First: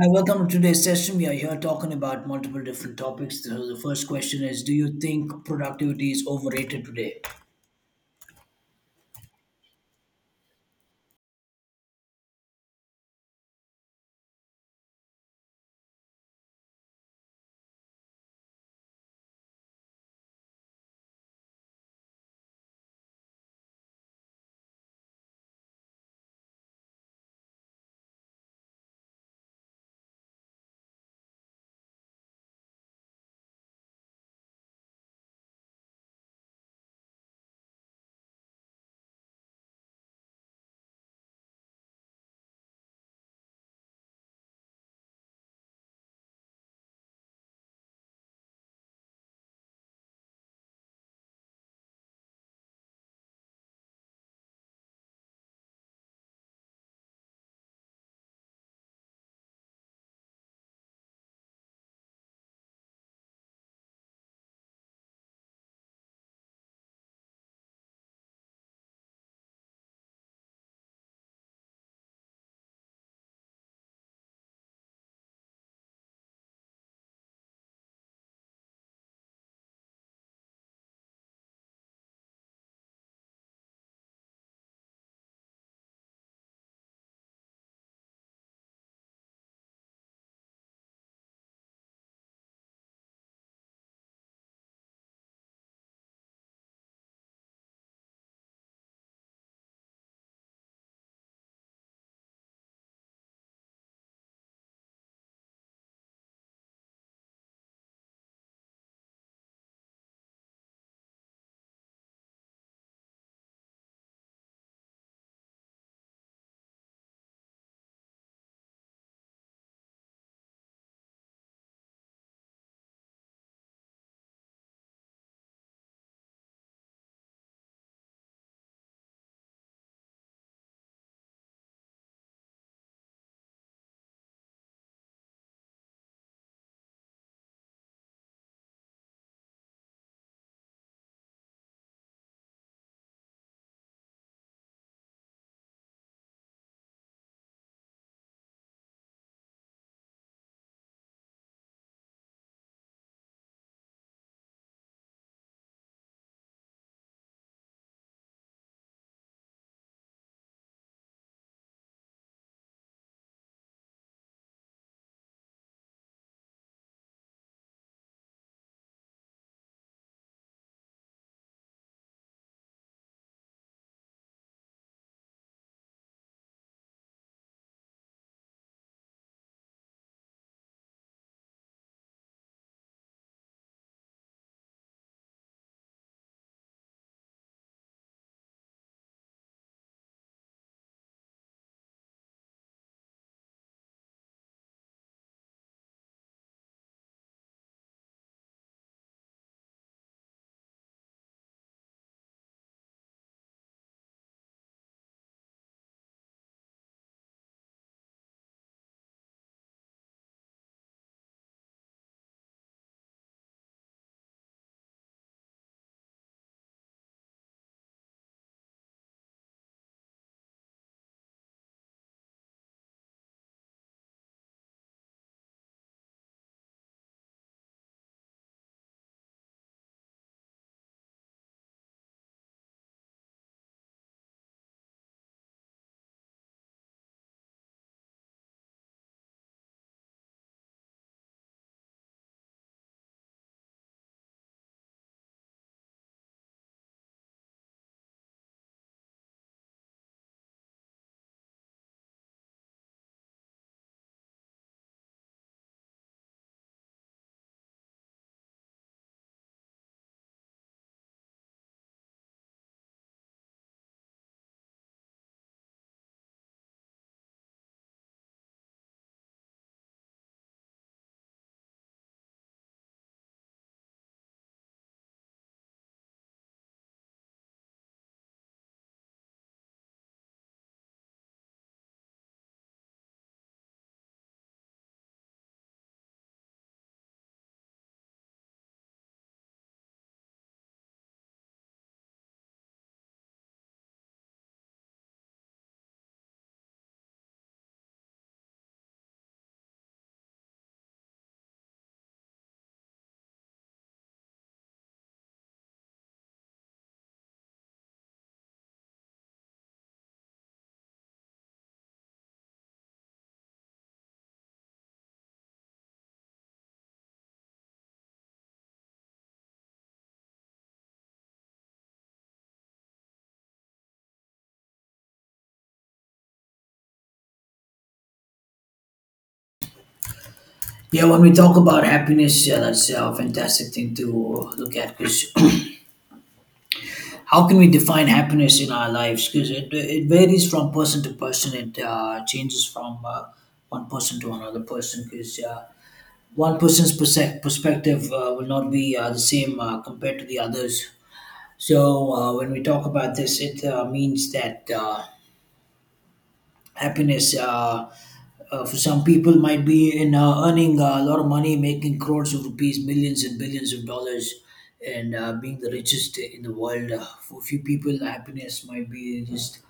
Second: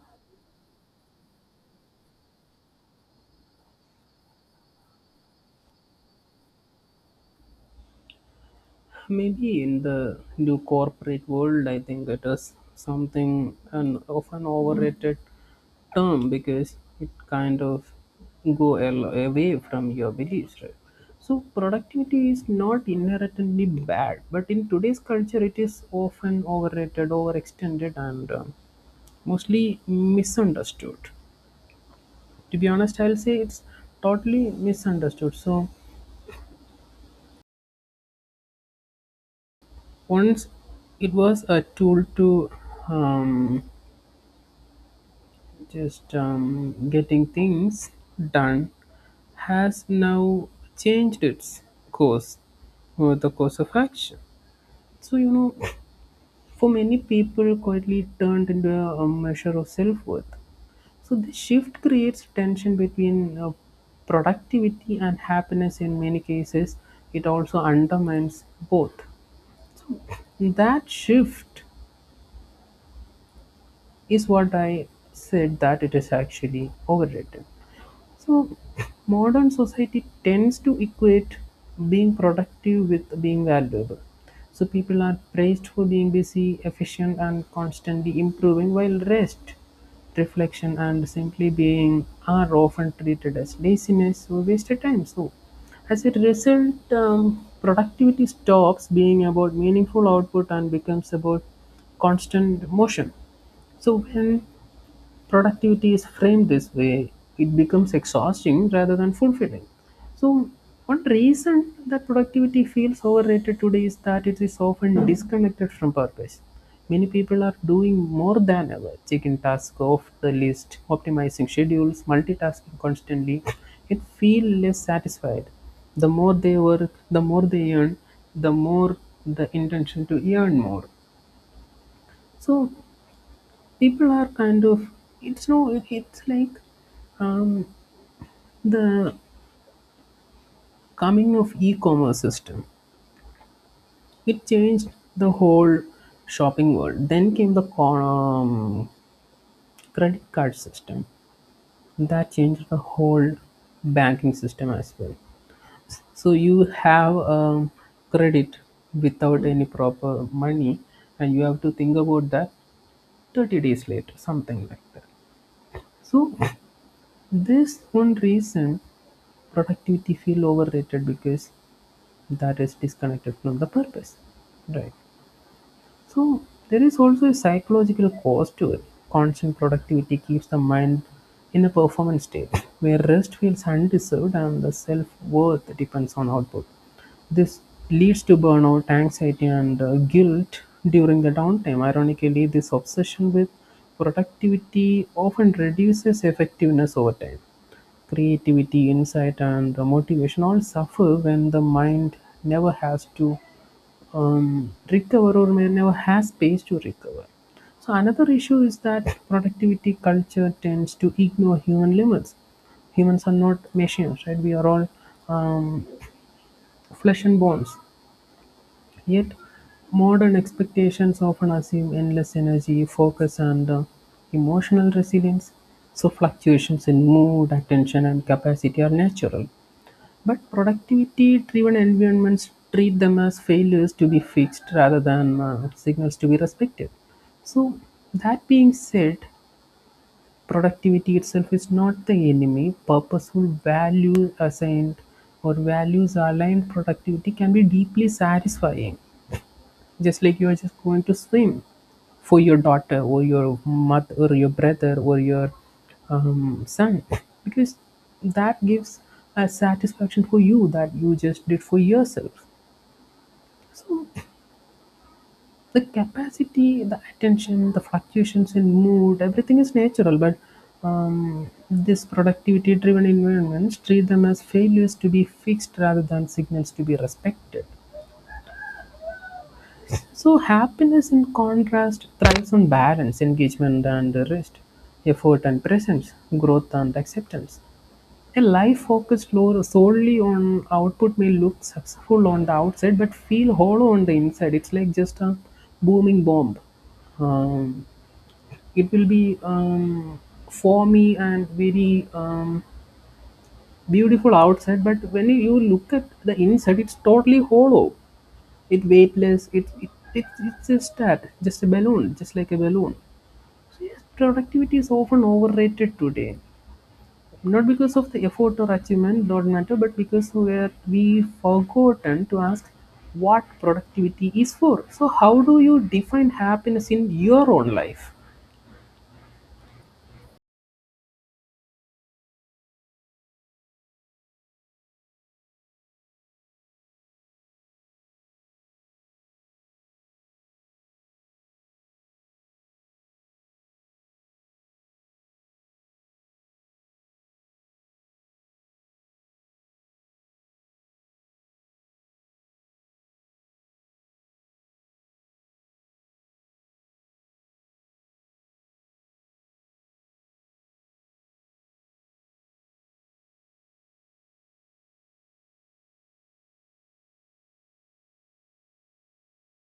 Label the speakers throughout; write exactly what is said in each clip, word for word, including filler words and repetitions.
Speaker 1: Hi, welcome to today's session. We are here talking about multiple different topics. So the first question is, do you think productivity is overrated today?
Speaker 2: Maybe in the new corporate world, I think it is something an often overrated term because it kind of go al- away from your beliefs, right? So productivity is not inherently bad, but in today's culture, it is often overrated, overextended, and um, mostly misunderstood. To be honest, I'll say it's totally misunderstood. So once it was a tool to um, just um, getting things done has now changed its course or the course of action, so you know for many people quietly turned into a a measure of self-worth. So this shift creates tension between uh, productivity and happiness in many cases. It also undermines both. That shift is what I said, that it is actually overrated. So, modern society tends to equate being productive with being valuable. So, people are praised for being busy, efficient, and constantly improving, while rest, reflection, and simply being are often treated as laziness or wasted time. So, as a result, um, productivity stops being about meaningful output and becomes about constant motion. So when productivity is framed this way, it becomes exhausting rather than fulfilling. So, one reason that productivity feels overrated today is that it is often disconnected from purpose. Many people are doing more than ever, checking tasks off the list, optimizing schedules, multitasking constantly. It feels less satisfied. The more they work, the more they earn, the more the intention to earn more. So people are kind of, it's no, it's like, um, the coming of e-commerce system, it changed the whole shopping world. Then came the co- um, credit card system that changed the whole banking system as well. So you have um, credit without any proper money, and you have to think about that thirty days later, something like that. So this one reason productivity feel overrated, because that is disconnected from the purpose. Right. So there is also a psychological cost to it. Constant productivity keeps the mind in a performance state where rest feels undeserved and the self worth depends on output. This leads to burnout, anxiety, and uh, guilt during the downtime. Ironically, this obsession with productivity often reduces effectiveness over time. Creativity, insight, and uh, motivation all suffer when the mind never has to um, recover, or may never has space to recover. So another issue is that productivity culture tends to ignore human limits. Humans are not machines, right? We are all um, flesh and bones. Yet modern expectations often assume endless energy, focus, and uh, emotional resilience. So fluctuations in mood, attention, and capacity are natural. But productivity-driven environments treat them as failures to be fixed rather than uh, signals to be respected. So, that being said, productivity itself is not the enemy. Purposeful value assigned, or values aligned productivity can be deeply satisfying, just like you're just going to swim for your daughter or your mother or your brother or your um, son, because that gives a satisfaction for you that you just did for yourself. So the capacity, the attention, the fluctuations in mood, everything is natural, but um, this productivity driven environments treat them as failures to be fixed rather than signals to be respected. So, happiness in contrast thrives on balance, engagement and rest, effort and presence, growth and acceptance. A life focused lo- solely on output may look successful on the outside but feel hollow on the inside. It's like just a booming bomb. Um, it will be um, foamy and very um, beautiful outside, but when you look at the inside, it's totally hollow, it weightless. It, it, it it's just that, just a balloon, just like a balloon. So yes, productivity is often overrated today, not because of the effort or achievement, not matter, but because we're we forgotten to ask what productivity is for. So how do you define happiness in your own life?
Speaker 1: Yeah, when we talk about happiness, yeah, that's a fantastic thing to look at because how can we define happiness in our lives? Because it, it varies from person to person. It uh, changes from uh, one person to another person because uh, one person's perse- perspective uh, will not be uh, the same uh, compared to the others. So uh, when we talk about this, it uh, means that. Uh, happiness uh, uh, for some people might be in uh, earning uh, a lot of money, making crores of rupees, millions and billions of dollars, and uh, being the richest in the world. Uh, for a few people, happiness might be just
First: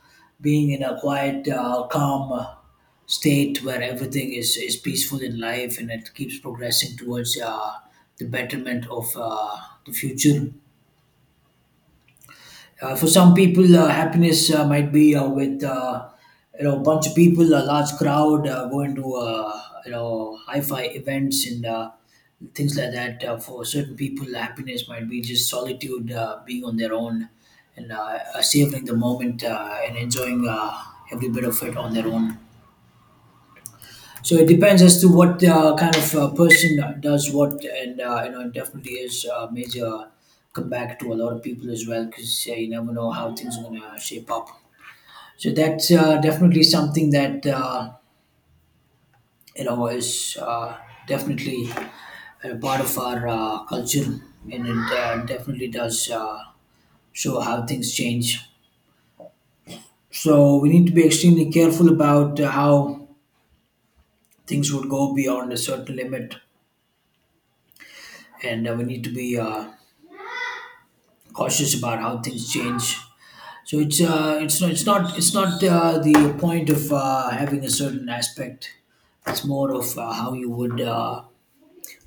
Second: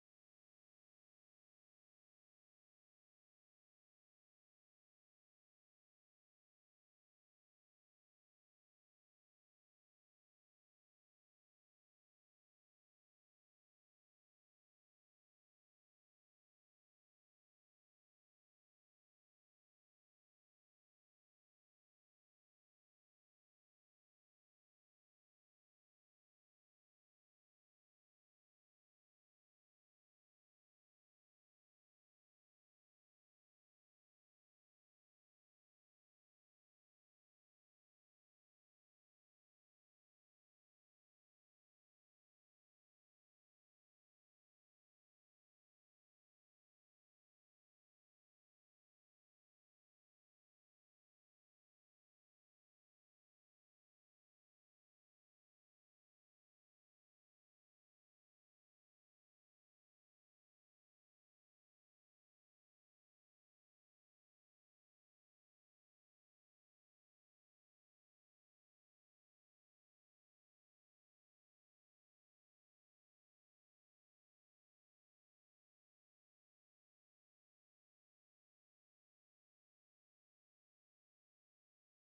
Speaker 1: being in a quiet, uh, calm, uh, state where everything is, is peaceful in life and it keeps progressing towards uh, the betterment of uh, the future. Uh, for some people, uh, happiness uh, might be uh, with uh, you know, a bunch of people, a large crowd, uh, going to uh, you know, hi-fi events and uh, things like that. Uh, for certain people, happiness might be just solitude, uh, being on their own, and uh, uh, savoring the moment uh, and enjoying uh, every bit of it on their own. So it depends as to what uh, kind of uh, person does what, and uh, you know, it definitely is a major comeback to a lot of people as well, because uh, you never know how things are gonna shape up. So that's uh, definitely something that uh, you know is uh, definitely a part of our uh, culture, and it uh, definitely does uh, show how things change. So we need to be extremely careful about uh, how things would go beyond a certain limit, and uh, we need to be. Uh, cautious about how things change. So it's uh, it's not it's not it's not uh, the point of uh, having a certain aspect. It's more of uh, how you would uh,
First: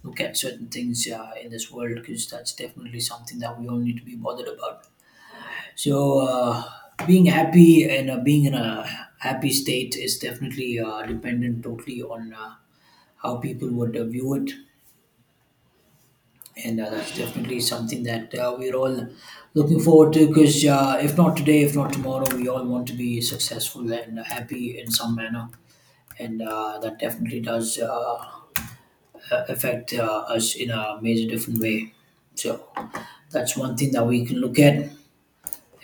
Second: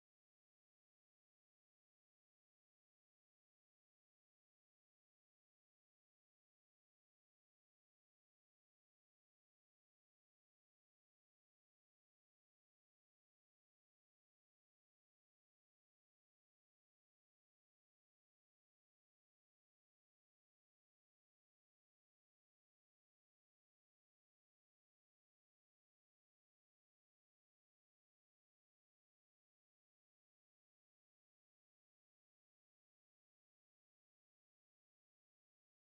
Speaker 1: look at certain things uh, in this world, because that's definitely something that we all need to be bothered about. So uh, being happy and uh, being in a happy state is definitely uh, dependent totally on uh, how people would uh, view it, and uh, that's definitely something that uh, we're all looking forward to, because uh, if not today, if not tomorrow, we all want to be successful and happy in some manner, and uh, that definitely does uh, affect uh, us in a major different way. So that's one thing that we can look at,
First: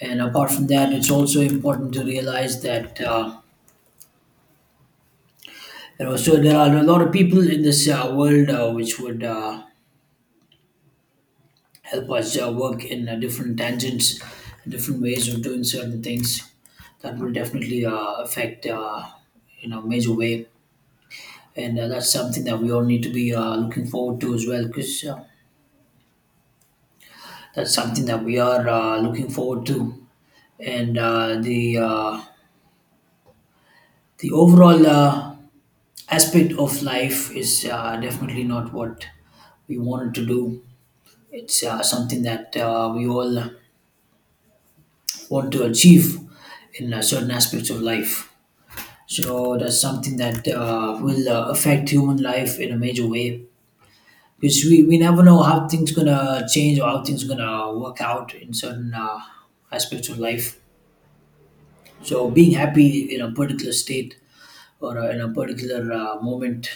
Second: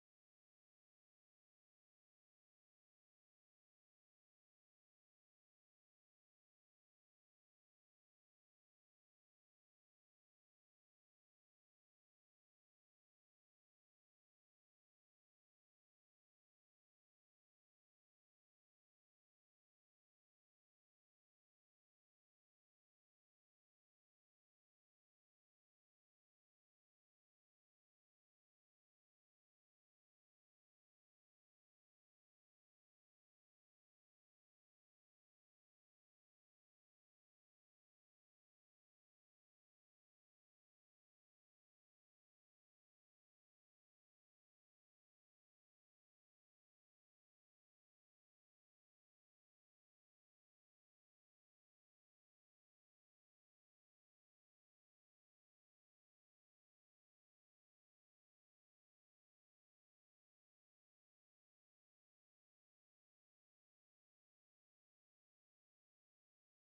Speaker 1: and apart from that, it's also important to realize that uh, you know, so there are a lot of people in this uh, world uh, which would uh, help us uh, work in uh, different tangents, different ways of doing certain things. That will definitely uh, affect uh, in a major way, and uh, that's something that we all need to be uh, looking forward to as well, because uh, that's something that we are uh, looking forward to, and uh, the uh, the overall uh, aspect of life is uh, definitely not what we wanted to do. It's uh, something that uh, we all want to achieve in uh, certain aspects of life. So that's something that uh, will uh, affect human life in a major way, because we, we never know how things gonna change or how things gonna work out in certain uh, aspects of life. So being happy in a particular state or uh, in a particular uh, moment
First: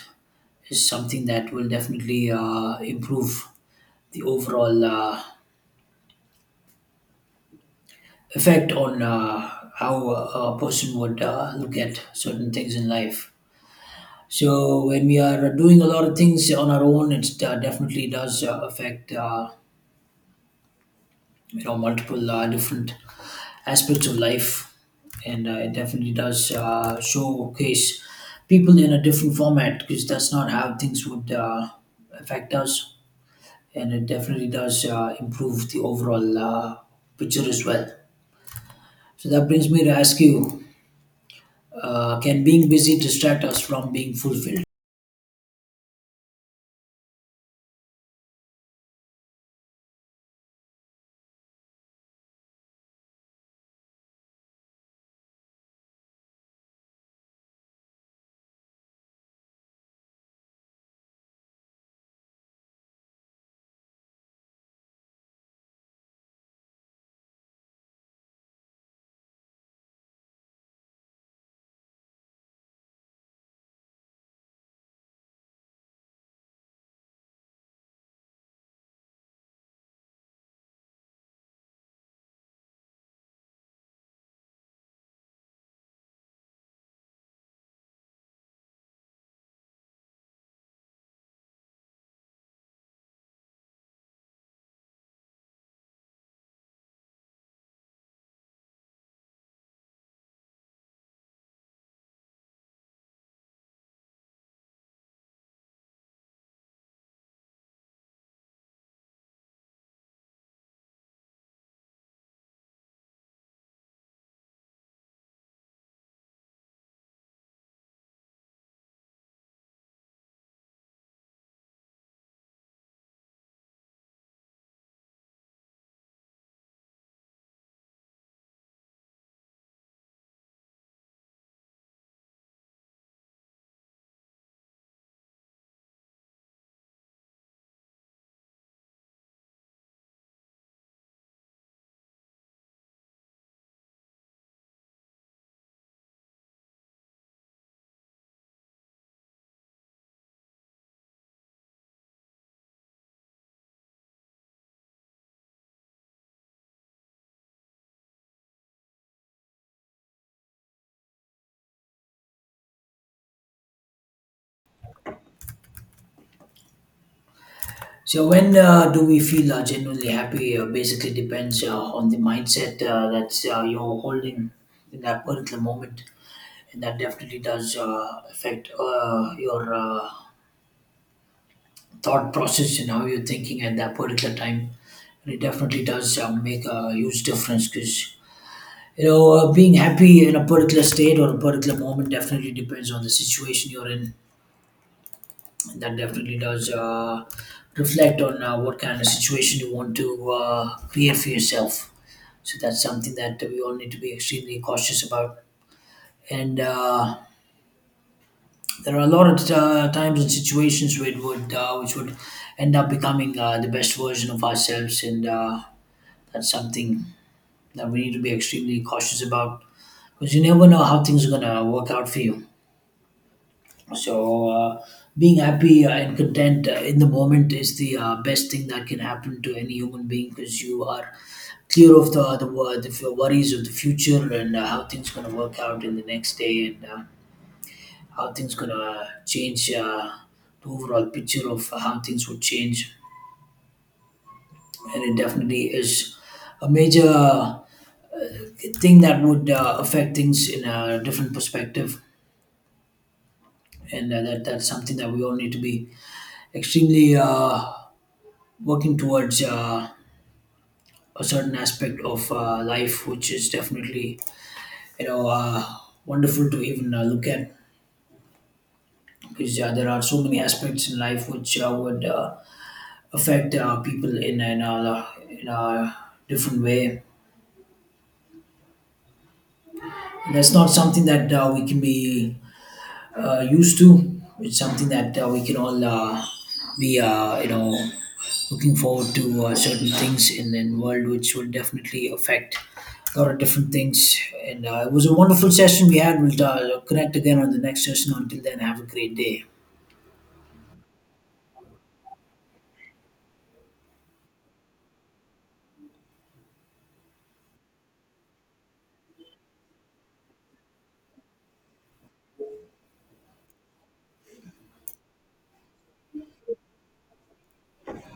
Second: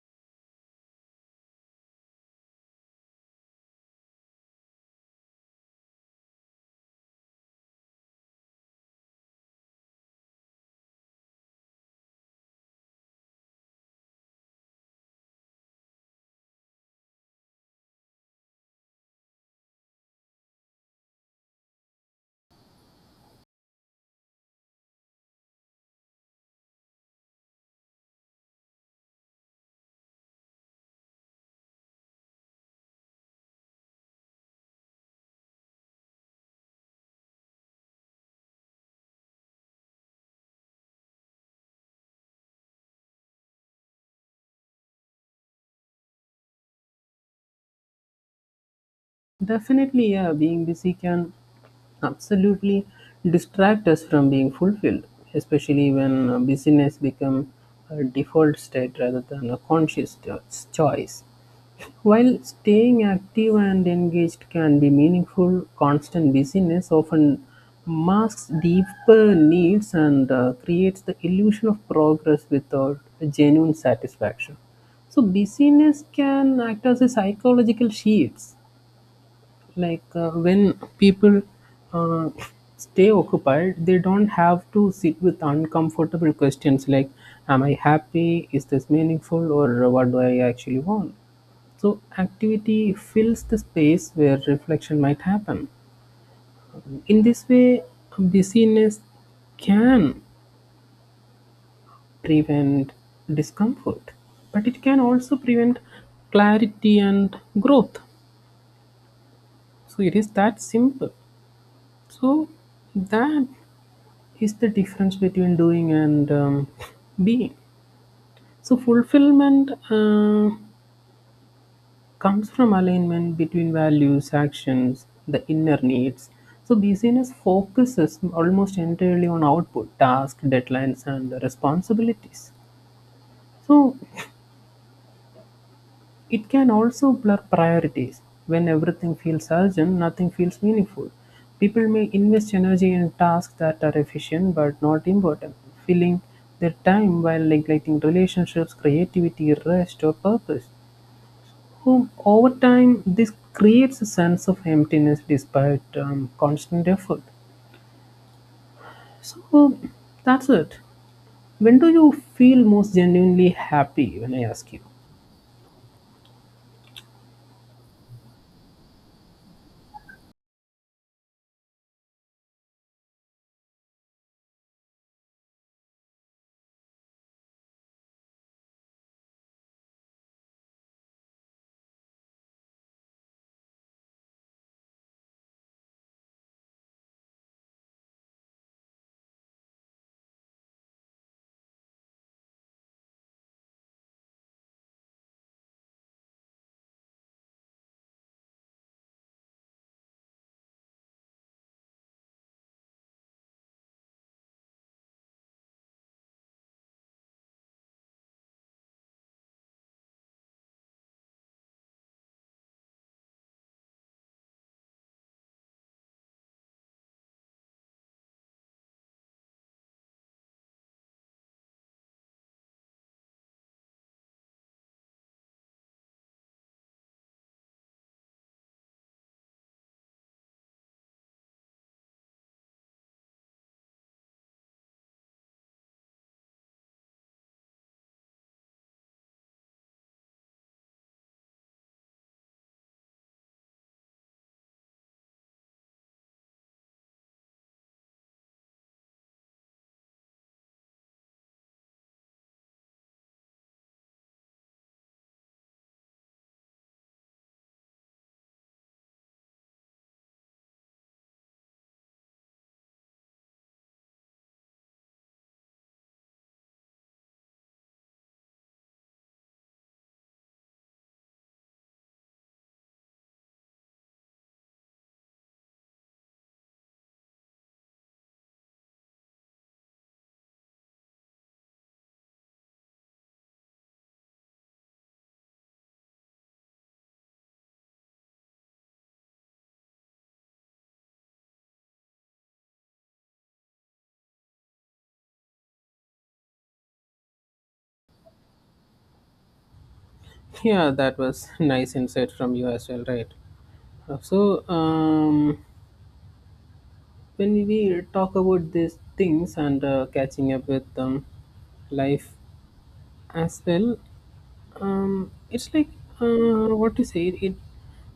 Speaker 1: is something that will definitely uh, improve the overall uh, effect on uh, how a a person would uh, look at certain things in life. So when we are doing a lot of things on our own, it uh, definitely does uh, affect uh, you know, multiple uh, different aspects of life, and uh, it definitely does uh, showcase people in a different format, because that's not how things would uh, affect us, and it definitely does uh, improve the overall uh, picture as well. So that brings me to ask you: uh, can being busy distract us from being fulfilled?
Speaker 2: Definitely, yeah, being busy can absolutely distract us from being fulfilled, especially when uh, busyness become a default state rather than a conscious cho- choice. While staying active and engaged can be meaningful, constant busyness often masks deeper needs and uh, creates the illusion of progress without a genuine satisfaction. So busyness can act as a psychological shield, like uh, when people uh, stay occupied, they don't have to sit with uncomfortable questions like, am I happy, is this meaningful, or what do I actually want? So activity fills the space where reflection might happen. In this way, busyness can prevent discomfort, but it can also prevent clarity and growth. So it is that simple. So that is the difference between doing and um, being. So, fulfillment uh, comes from alignment between values, actions, the inner needs. So, busyness focuses almost entirely on output, tasks, deadlines, and responsibilities. So, it can also blur priorities; when everything feels urgent, nothing feels meaningful. People may invest energy in tasks that are efficient but not important, filling their time while neglecting relationships, creativity, rest, or purpose. Um, over time, this creates a sense of emptiness despite um, constant effort. So um, that's it. When do you feel most genuinely happy when I ask you?
Speaker 1: So when uh, do we feel uh, genuinely happy? Uh, basically depends uh, on the mindset uh, that's uh, you're holding in that particular moment, and that definitely does uh, affect uh, your uh, thought process and how you're thinking at that particular time. And it definitely does uh, make a huge difference because you know, uh, being happy in a particular state or a particular moment definitely depends on the situation you're in. That definitely does uh, reflect on uh, what kind of situation you want to uh, create for yourself. So that's something that we all need to be extremely cautious about. And uh, there are a lot of uh, times and situations where it would, uh, which would end up becoming uh, the best version of ourselves, and uh, that's something that we need to be extremely cautious about, because you never know how things are gonna work out for you. So, uh, being happy uh, and content uh, in the moment is the uh, best thing that can happen to any human being, because you are clear of the the, wor- the f- worries of the future and uh, how things going to work out in the next day and uh, how things going to change uh, the overall picture of how things would change. And it definitely is a major uh, thing that would uh, affect things in a different perspective. And uh, that, that's something that we all need to be extremely uh, working towards uh, a certain aspect of uh, life, which is definitely you know, uh, wonderful to even uh, look at, because uh, there are so many aspects in life which uh, would uh, affect uh, people in in a, in a different way. And that's not something that uh, we can be uh, used to. It's something that uh, we can all uh, be, uh, you know, looking forward to uh, certain things in the world, which will definitely affect a lot of different things. And uh, it was a wonderful session we had. We'll uh, connect again on the next session. Until then, have a great day.
Speaker 2: Yeah, that was nice insight from you as well, right? Uh, So, um, when we talk about these things and uh, catching up with um, life as well, um, it's like, uh, what to say. It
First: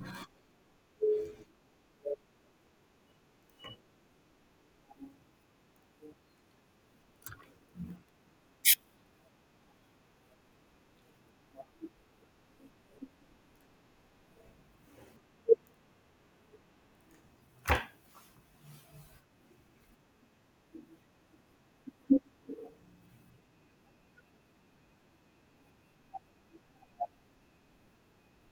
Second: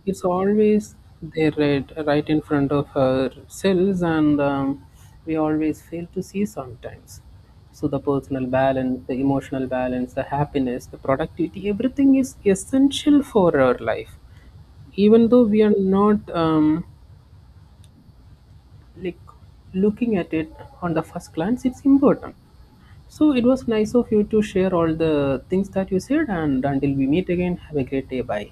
Speaker 2: It's always there, right, right in front of ourselves, and um, we always fail to see sometimes. So the personal balance, the emotional balance, the happiness, the productivity, everything is essential for our life, even though we are not um, like looking at it on the first glance. It's important. So it was nice of you to share all the things that you said, and until we meet again, have a great day. Bye.